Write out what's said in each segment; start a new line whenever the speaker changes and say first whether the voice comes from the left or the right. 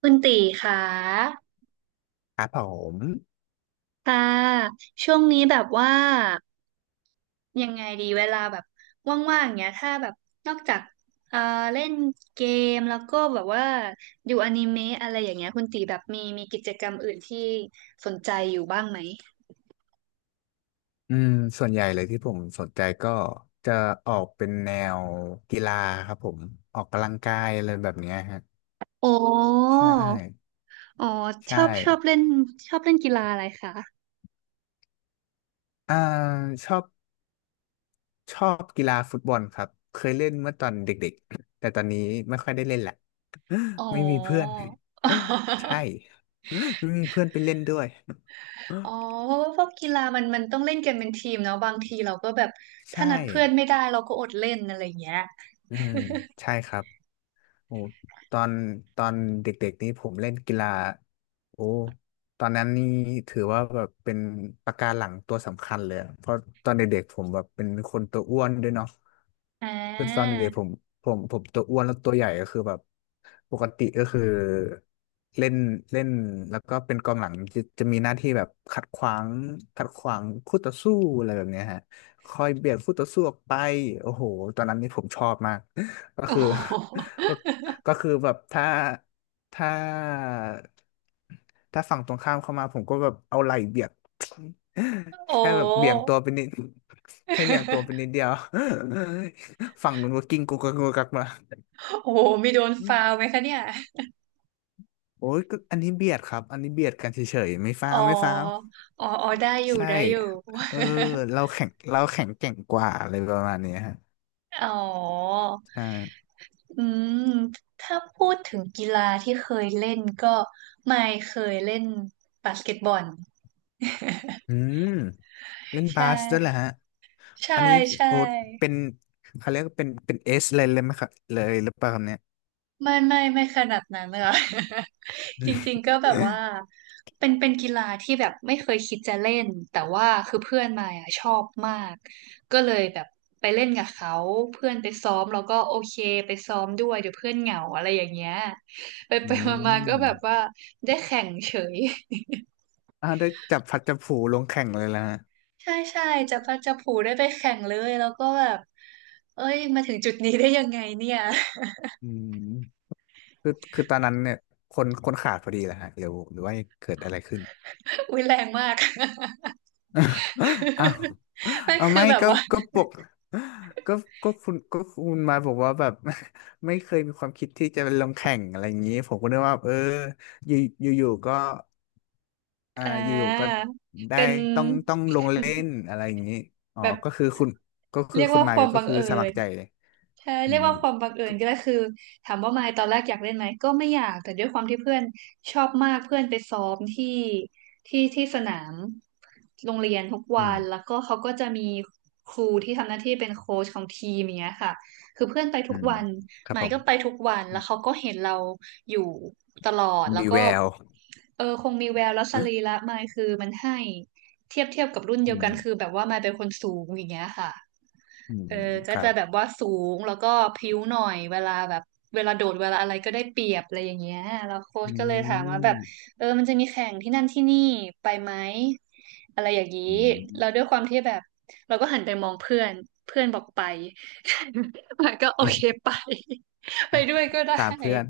right: คุณตีค่ะ
left: ครับผม
right: ค่ะช่วงนี้แบบว่ายังไงดีเวลาแบบว่างๆเนี้ยถ้าแบบนอกจากเอ่อเล่นเกมแล้วก็แบบว่าดูอนิเมะอะไรอย่างเงี้ยคุณตีแบบมีกิจกรรมอื่นที่สนใจอยู่บ้างไหม
left: อืมส่วนใหญ่เลยที่ผมสนใจก็จะออกเป็นแนวกีฬาครับผมออกกำลังกายอะไรแบบเนี้ยฮะ
right: โอ้
left: ใช่
right: อ๋อช
left: ใช่
right: อบชอบเล่นชอบเล่นกีฬาอะไรคะ
left: อ่าชอบชอบกีฬาฟุตบอลครับเคยเล่นเมื่อตอนเด็กๆแต่ตอนนี้ไม่ค่อยได้เล่นแหละ
right: อ๋อ
left: ไม่มีเพื่อน ใช่ ไม่มีเพื่อนไปเล่นด้วย
right: อ๋อเพราะว่าพวกกีฬามันต้องเล่นกันเป็นทีมเนาะบางทีเราก็แบบถ้า
left: ใช่
right: นัดเพื่อนไม่ได้เราก็อดเล่นอะไรอย่างเงี้ย
left: อืมใช่ครับ โอ้ตอนตอนเด็กๆนี้ผมเล่นกีฬาโอ้ตอนนั้นนี่ถือว่าแบบเป็นปะการังตัวสำคัญเลยอะเพราะตอนเด็กๆผมแบบเป็นคนตัวอ้วนด้วยเนาะ
right: อ่า
left: คือตอนเด็กๆผ มผมผมตัวอ้วนแล้วตัวใหญ่ก็คือแบบปกติก็คือเล่นเล่นแล้วก็เป็นกองหลังจะมีหน้าที่แบบขัดขวางขัดขวางคู่ต่อสู้อะไรแบบเนี้ยฮะคอยเบียดคู่ต่อสู้ออกไปโอ้โหตอนนั้นนี่ผมชอบมากก็
right: โอ้
left: คือ
right: โห
left: ก็ ก็คือแบบถ้าถ้าฝั่งตรงข้ามเข้ามาผมก็แบบเอาไหล่เบียด
right: โอ้
left: แค่แบ
right: โ
left: บเบี่ยง
right: ห
left: ตัวไปนิดแค่เบี่ยงตัวไปนิดเดียว ฝั่งนู้นก็กิ้งกุกกักกุกกักมา
right: โอ้โหมีโดน
left: อื
right: ฟาว
left: ม
right: ไหมคะเนี่ย
left: โอ้ยก็อันนี้เบียดครับอันนี้เบียดกันเฉยๆไม่ฟ้า
right: อ๋อ
left: วไม่ฟ้าว
right: อ๋อ อ๋อ ได้อยู่
left: ใช่
right: ได้อยู่
left: เออเราแข็งแกร่งกว่าอะไรประมาณเนี้ยฮะ
right: อ๋อ
left: ใช่
right: อืมถ้าพูดถึงกีฬาที่เคยเล่นก็ไม่เคยเล่นบาสเกตบอล
left: อืม เล่น บา
right: ใช่
left: สด้วยแหละฮะ
right: ใช่
left: อันนี้
right: ใช่
left: โอ้เป็นเขาเรียกว่าเป็นเอสเลยเลยไหมครับเลยหรือเปล่าครับเนี่ย
right: ไม่ไม่ไม่ขนาดนั้นค่ะ
left: อื
right: จริงๆก็แบบ
left: ม
right: ว่า เป็นกีฬาที่แบบไม่เคยคิดจะเล่นแต่ว่าคือเพื่อนมายอะชอบมากก็เลยแบบไปเล่นกับเขาเพื่อนไปซ้อมแล้วก็โอเคไปซ้อมด้วยเดี๋ยวเพื่อนเหงาอะไรอย่างเงี้ยไป
left: อื
right: ไปมาๆก็แบบว่า
left: ม
right: ได้แข่งเฉย
left: อ่าวได้จับพลัดจับผลูลงแข่งเลยแล้วฮะ
right: ใช่ใช่จะพัดจะผูได้ไปแข่งเลยแล้วก็แบบเอ้ยมาถึงจุดนี้ได้ยังไงเนี่ย
left: อืมคือตอนนั้นเนี่ยคนขาดพอดีแหละฮะหรือหรือว่าเกิดอะไรขึ้น
right: อุ้ยแรงมาก
left: อ้าว
right: ไม่
left: เอา
right: คือ
left: ไม่
right: แบบ
left: ก็
right: ว่า
left: ก็ปกก็ก็คุณมาบอกว่าแบบ ไม่เคยมีความคิดที่จะไปลงแข่งอะไรอย่างนี้ผมก็นึกว่าเอออยู่อยู่ๆก็
right: อ่
left: อยู่ๆก็
right: า
left: ได้
right: เป็น
left: ต้องลงเล่นอะไรอย่างนี้อ๋อ
right: แบบ
left: ก็คือคุณ
right: เรียกว่าค
left: มาย
right: วาม
left: ก็
right: บัง
left: คือ
right: เอิ
left: สมัค
right: ญ
left: รใจเลย
right: ใช่
left: อื
right: เรียก
left: ม
right: ว่าความบังเอิ
left: ก็
right: ญก็ได้คือถามว่ามายตอนแรกอยากเล่นไหมก็ไม่อยากแต่ด้วยความที่เพื่อนชอบมากเพื่อนไปซ้อมที่ที่สนามโรงเรียนทุก
left: อื
right: วันแล้ว
left: ม
right: ก็เขาก็จะมีครูที่ทำหน้าที่เป็นโค้ชของทีมอย่างเงี้ยค่ะคือเพื่อนไป
left: อื
right: ทุก
left: ม
right: วัน
left: ครับ
right: มา
left: ผ
right: ยก็ไป
left: ม
right: ทุกวันแล้วเขาก็เห็นเราอยู่ตลอดแล้ว
left: มี
right: ก็
left: แวว
right: เออคงมีแววแล้วสรีระมายคือมันให้เทียบกับรุ่นเดี
left: อื
right: ยวกัน
left: ม
right: คือแบบว่ามายเป็นคนสูงอย่างเงี้ยค่ะ
left: อืม
right: เออ
left: ค
right: ก็
left: รั
right: จะ
left: บ
right: แบบว่าสูงแล้วก็พริ้วหน่อยเวลาแบบเวลาโดดเวลาอะไรก็ได้เปรียบอะไรอย่างเงี้ยแล้วโค้
left: อื
right: ชก็เลยถามว่าแบบ
left: ม
right: เออมันจะมีแข่งที่นั่นที่นี่ไปไหมอะไรอย่างนี้
left: อื
right: แล้
left: ม
right: วด้วยความที่แบบเราก็หันไปมองเพื่อนเพื่อนบอกไป มันก็โอ
left: อื
right: เค
left: ม
right: ไป ไป
left: อ่ะ
right: ด้วยก็ได้
left: ตามเพื่อน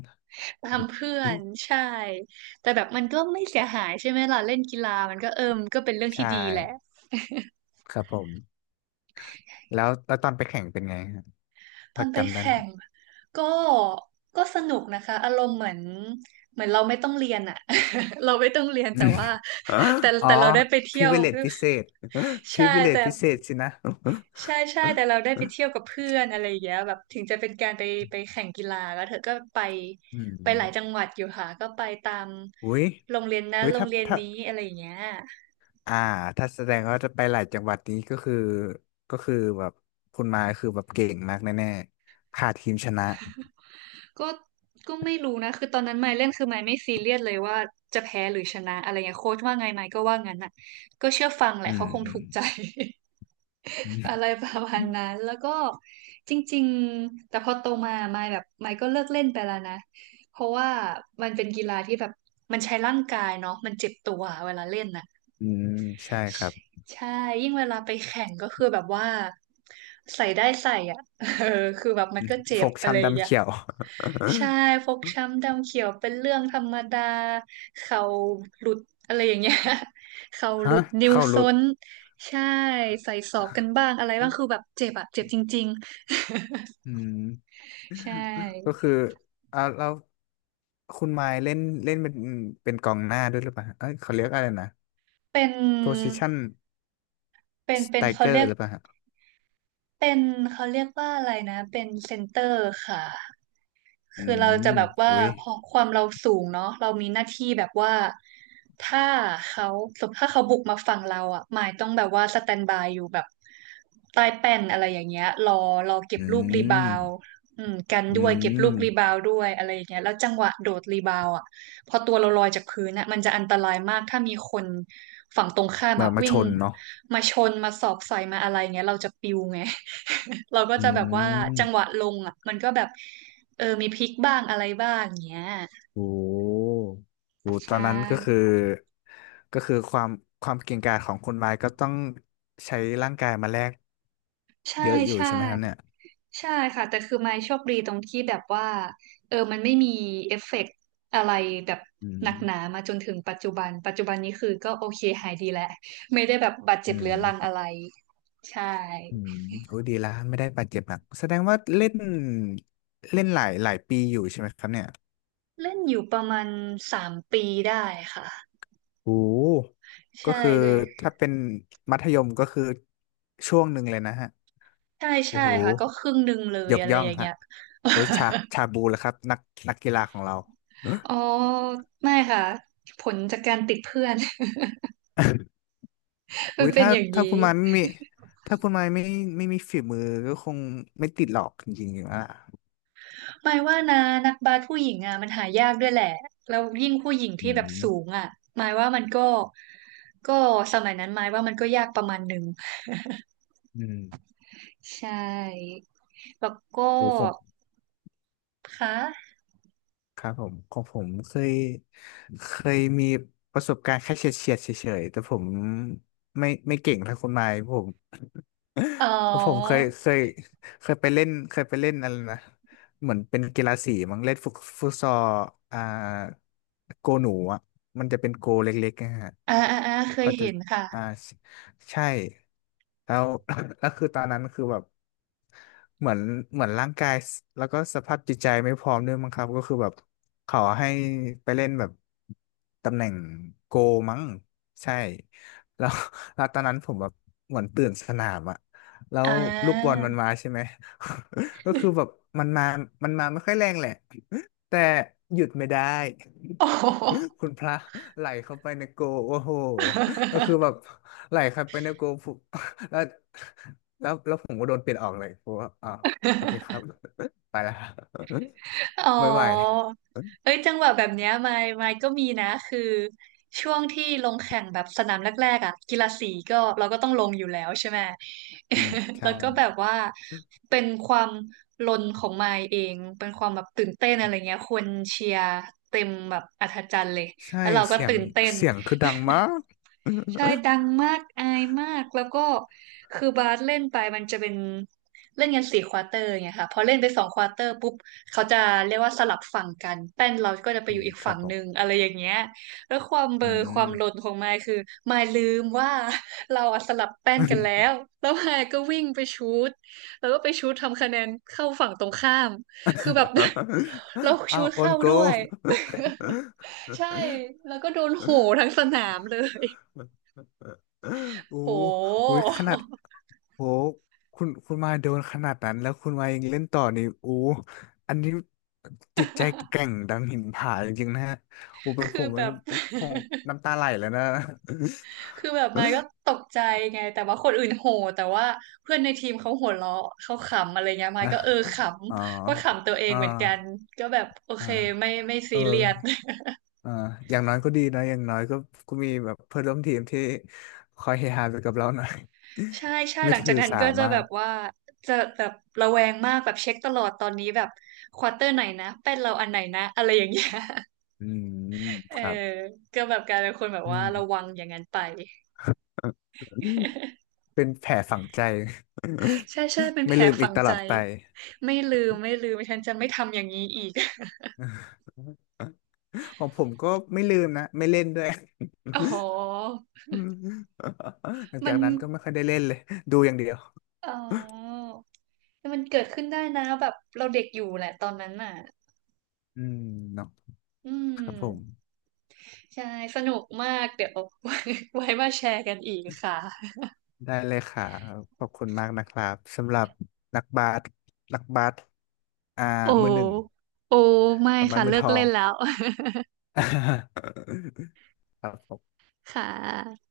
right: ตามเพื่อน ใช่แต่แบบมันก็ไม่เสียหายใช่ไหมล่ะเล่นกีฬามันก็เออมนก็เป็นเรื่อง
left: ใช่
right: ที่ดีแหละ
left: ครับผมแล้วตอนไปแข่งเป็นไงฮะ
right: ต
left: พ
right: อ
left: อ
right: นไป
left: จำได้ไห
right: แข่
left: ม
right: งก็ก็สนุกนะคะอารมณ์เหมือนเราไม่ต้องเรียนอะ เราไม่ต้องเรียนแต่ว่า
left: อ
right: แต่
left: ๋อ
right: แต่เราได้ไปเที่
left: พิ
right: ยว
left: เวเลตพิเศษ พิ
right: ใช่
left: เวเลต
right: แต่
left: พิเศษสินะ
right: ใช่ใช่แต่เรา ได้ไปเที่ยวกับเพื่อนอะไรอย่างเงี้ยแบบถึงจะเป็นการไปไปแข่งกีฬาแล้วเธอก็ไป
left: อื
right: ไปหลายจัง
left: ม
right: หวัดอยู่ค่ะก็ไปตาม
left: อุ้ย
right: โรงเรียนนั้นโรง
left: ถ้า
right: เรียน
left: ถ้า
right: นี้อะไรอย่างเงี้ย
left: อ่าถ้าแสดงว่าจะไปหลายจังหวัดนี้ก็คือก็คือแบบคุณมายคือแบบเก่งมากแน่ๆขาดทีมชนะ
right: ก็ก็ไม่รู้นะคือตอนนั้นไมค์เล่นคือไมค์ไม่ซีเรียสเลยว่าจะแพ้หรือชนะอะไรเงี้ยโค้ชว่าไงไมค์ก็ว่างั้นน่ะก็เชื่อฟังแห
left: อื
right: ละเขา
left: ม
right: คง
left: อื
right: ถู
left: ม
right: กใจ
left: อื
right: อะ
left: ม
right: ไรประมาณนั้นแล้วก็จริงๆแต่พอโตมาไมค์แบบไมค์ก็เลิกเล่นไปแล้วนะเพราะว่ามันเป็นกีฬาที่แบบมันใช้ร่างกายเนาะมันเจ็บตัวเวลาเล่นน่ะ
left: อืม ใช่ครับ
right: ใช่ยิ่งเวลาไปแข่งก็คือแบบว่าใส่ได้ใส่อ่ะ เออคือแบบมันก็เจ็
left: ฟ
right: บ
left: ก
right: อะไรอ
left: ช้ำ
right: ย่าง
left: ดำ
right: เงี้ย
left: เขียว
right: ใช่ฟกช้ำดำเขียวเป็นเรื่องธรรมดาเข่าหลุดอะไรอย่างเงี้ย เข่า หลุ
left: ฮะ
right: ดนิ้ว
left: เข้ารุ
right: ซ้
left: ด
right: นใช่ใส่ศอกกันบ้างอะไรบ้างคือแบบเจ็บอะเจ็บจริง
left: อืม
right: ๆใช่
left: ก็คือแล้วคุณมายเล่นเล่นเป็นกองหน้าด้วยหรือเปล่าฮะเอ้ยเขาเรียกอะไรนะ
right: เป็น
left: position
right: เป็นเป็นเขา
left: striker
right: เรียก
left: หรือเปล่าฮะ
right: เป็นเขาเรียกว่าอะไรนะเป็นเซนเตอร์ค่ะ
left: อื
right: คือเรา
left: ม
right: จะแบบว่า
left: อุ้ย
right: พอความเราสูงเนาะเรามีหน้าที่แบบว่าถ้าเขาสมมติถ้าเขาบุกมาฝั่งเราอ่ะหมายต้องแบบว่าสแตนบายอยู่แบบใต้แป้นอะไรอย่างเงี้ยรอเก็บ
left: อื
right: ลูกรีบา
left: ม
right: วด์อืมกัน
left: อื
right: ด้วยเก็บลูกรีบา
left: ม
right: วด์ด้วยอะไรอย่างเงี้ยแล้วจังหวะโดดรีบาวด์อ่ะ พอตัวเราลอยจากพื้นนะมันจะอันตรายมาก ถ้ามีคนฝั่งตรงข้ามอะ
left: มา
right: วิ่
left: ช
right: ง
left: นเนาะ
right: มาชนมาสอบใส่มาอะไรเงี้ยเราจะปิวไง เราก็
left: อื
right: จะแบบว่าจังหวะ
left: ม
right: ลงอะมันก็แบบเออมีพลิกบ้างอะไรบ้างเงี้ย
left: โอ้โหตอ
right: ใช่
left: นนั้นก็คือก็คือความความเก่งกาจของคุณไม้ก็ต้องใช้ร่างกายมาแลก
right: ใช่
left: เยอะอยู่
right: ใช่
left: ใช่ไหมครับเนี่ย
right: ใช่ค่ะแต่คือไม่โชคบีตรงที่แบบว่าเออมันไม่มีเอฟเฟกต์อะไรแบบ
left: อื
right: ห
left: ม
right: นักหนามาจนถึงปัจจุบันนี้คือก็โอเคหายดีแล้วไม่ได้แบบบาดเจ็
left: อื
right: บเรื้อรังอะ
left: ม
right: ไรใช่
left: อืมโอ้ยดีละไม่ได้บาดเจ็บหนักแสดงว่าเล่นเล่นหลายปีอยู่ใช่ไหมครับเนี่ย
right: เล่นอยู่ประมาณ3 ปีได้ค่ะ
left: โอ้โหก็
right: ใช่
left: คือ
right: เลย
left: ถ้าเป็นมัธยมก็คือช่วงหนึ่งเลยนะฮะ
right: ใช่
left: โอ้
right: ใช่
left: โห
right: ค่ะก็ครึ่งหนึ่งเลย
left: ยก
right: อะไร
left: ย่อ
right: อ
left: ง
right: ย่างเงี้
left: ฮะ
right: ย
left: โอ้ยชาบูแหละครับนักกีฬาของเราเออ
right: อ๋อไม่ค่ะผลจากการติดเพื่อน มั
left: อุ้
right: น
left: ย
right: เป็น
left: ถ้า
right: อย่าง
left: ถ้าคุ
right: นี้
left: ณมันไม่มีถ้าคุณมันไม่มีฝีมือก็คงไม่ติดหรอกจริงๆอ่ะ
right: หมายว่านะนักบาสผู้หญิงอ่ะมันหายากด้วยแหละแล้วยิ่งผู้หญิง
left: อื
right: ที่แบบสูง
left: ม
right: อ่ะหมายว่ามันก็ก็สมัยนั้นหมายว่ามันก็ยากประมาณหนึ่ง
left: อืม
right: ใช่แล้วก็
left: โอ้ผม
right: ค่ะ
left: ครับผมของผมเคยมีประสบการณ์แค่เฉียดเฉียดเฉยๆแต่ผมไม่เก่งเท่าคุณไม้ผม
right: อ๋อ
left: ผมเคยไปเล่นอะไรนะเหมือนเป็นกีฬาสีมั้งเล่นฟุตซอลอ่าโกหนูอ่ะมันจะเป็นโกเล็กๆนะฮะ
right: อ่าอ่าอ่าเค
left: พอ
right: ย
left: จะ
right: เห็นค่ะ
left: อ่าใช่แล้ว แล้วคือตอนนั้นคือแบบเหมือนเหมือนร่างกายแล้วก็สภาพจิตใจไม่พร้อมด้วยมั้งครับก็คือแบบขอให้ไปเล่นแบบตำแหน่งโกมั้งใช่แล้ว แล้วตอนนั้นผมแบบเหมือนตื่นสนามอะ แล้
right: อ่
left: วลูกบอลมัน
right: า
left: มาใช่ไหม ก็คือแบบมันมามันมาไม่ค่อยแรงแหละ แต่หยุดไม่ได้
right: โอ้โห
left: คุณพระไหลเข้าไปในโกลโอ้โหก็คือแบบไหลเข้าไปในโกล ปุ๊บ แล้วแล้วผมก็โดนเปลี่ยนออกเลยผมว่าอ๋อโอเคครับ ไปแล้ว
right: อ๋อ
left: ไม่ไหว
right: เอ้ยจังหวะแบบเนี้ยมายก็มีนะคือช่วงที่ลงแข่งแบบสนามแรกๆอ่ะกีฬาสีก็เราก็ต้องลงอยู่แล้วใช่ไหม
left: อืม ใช่
right: แล้วก็แบบว่าเป็นความลนของมายเองเป็นความแบบตื่นเต้นอะไรเงี้ยคนเชียร์เต็มแบบอัศจรรย์เลย
left: ใช่
right: แล้วเราก็
left: เสียง
right: ตื่นเต้น
left: เสียงคือดังมาก
right: ใช่ดังมากอายมากแล้วก็คือบาสเล่นไปมันจะเป็นเล่นกันสี่ควอเตอร์ไงค่ะพอเล่นไปสองควอเตอร์ปุ๊บเขาจะเรียกว่าสลับฝั่งกันแป้นเราก็จะ ไป
left: อื
right: อยู่
left: ม
right: อีก
left: ครั
right: ฝั่
left: บ
right: ง
left: ผ
right: หนึ่ง
left: ม
right: อะไรอย่างเงี้ยแล้วความเบล
left: อื
right: อควา
left: ม
right: มหลนของมายคือมายลืมว่า เราอะสลับแป้นกันแล้วแล้วมายก็วิ่งไปชูตแล้วก็ไปชูตทำคะแนนเข้าฝั่งตรงข้ามคือแบบ เรา
left: อ้า
right: ชู
left: ว
right: ต
left: โอน
right: เข้า
left: โก
right: ด้วย ใช่แล้วก็โดนโหทั้งสนามเลย
left: โอ้
right: โ
left: โห
right: ห
left: ขนาดโหคุณมาโดนขนาดนั้นแล้วคุณมายังเล่นต่อนี่โอ้อันนี้จิตใจแกร่ งดังหินผาจริงๆนะฮะโอ้เป็นผ
right: คือ
left: ม
right: แบ
left: มัน
right: บ
left: คง น้ำตาไหลแล้วนะ
right: คือแบบมายก็ตกใจไงแต่ว่าคนอื่นโห่แต่ว่าเพื่อนในทีมเขาหัวเราะเขาขำอะไรเงี้ยมายก็เออ ข
left: อ๋อ
right: ำก็ขำตัวเอง
left: อ่า
right: เหมือนกันก็แบบโอ
left: อ่า
right: เคไม่
left: เอ
right: ซีเรียส
left: อ อ่าอย่างน้อยก็ดีนะอย่างน้อยก็ก็มีแบบเพื่อนร่วมทีมที่คอยเฮฮาไปกับเราหน่อย
right: ใช่ ใช่
left: ไม่
right: หลังจา
left: ถื
right: ก
left: อ
right: นั้น
left: สา
right: ก็จะ
left: มา
right: แบ
left: ก
right: บว่าจะแบบระแวงมากแบบเช็คตลอดตอนนี้แบบควอเตอร์ไหนนะเป็นเราอันไหนนะอะไรอย่างเงี้ย
left: อืม
right: เอ
left: ค
right: อ
left: รับ
right: ก็แบบกลายเป็นคนแบบ
left: อื
right: ว่า
left: ม
right: ระวังอย่างนั้นไป
left: เป็นแผลฝังใจ
right: ใช่ใช่เป็น แผ
left: ไม่
right: ล
left: ลืมอี
right: ฝั
left: ก
right: ง
left: ตล
right: ใจ
left: อดไป
right: ไม่ลืมไม่ลืมฉันจะไม่ทำอย่างนี้อีก
left: ของผมก็ไม่ลืมนะไม่เล่นด้วย
right: อ๋อ
left: อืมหลัง
right: มั
left: จา
right: น
left: กนั้นก็ไม่ค่อยได้เล่นเลยดูอย่างเดียว
right: อ๋อ มันเกิดขึ้นได้นะแบบเราเด็กอยู่แหละตอนนั้นน่ะ
left: อืมเนาะ
right: อืม
left: ครับผม
right: ใช่สนุกมากเดี๋ยว ไว้มาแชร์กันอีกค่ะ
left: ได้เลยค่ะขอบคุณมากนะครับสำหรับนักบาสนักบาสอ่า
right: โอ้
left: มือหนึ่ง
right: โอ้ไม่
left: กำมั
right: ค่ะ
left: นมื
right: เลิ
left: อท
right: ก
left: อ
right: เล่
left: ง
right: นแล้ว
left: ครับผม
right: ค่ะ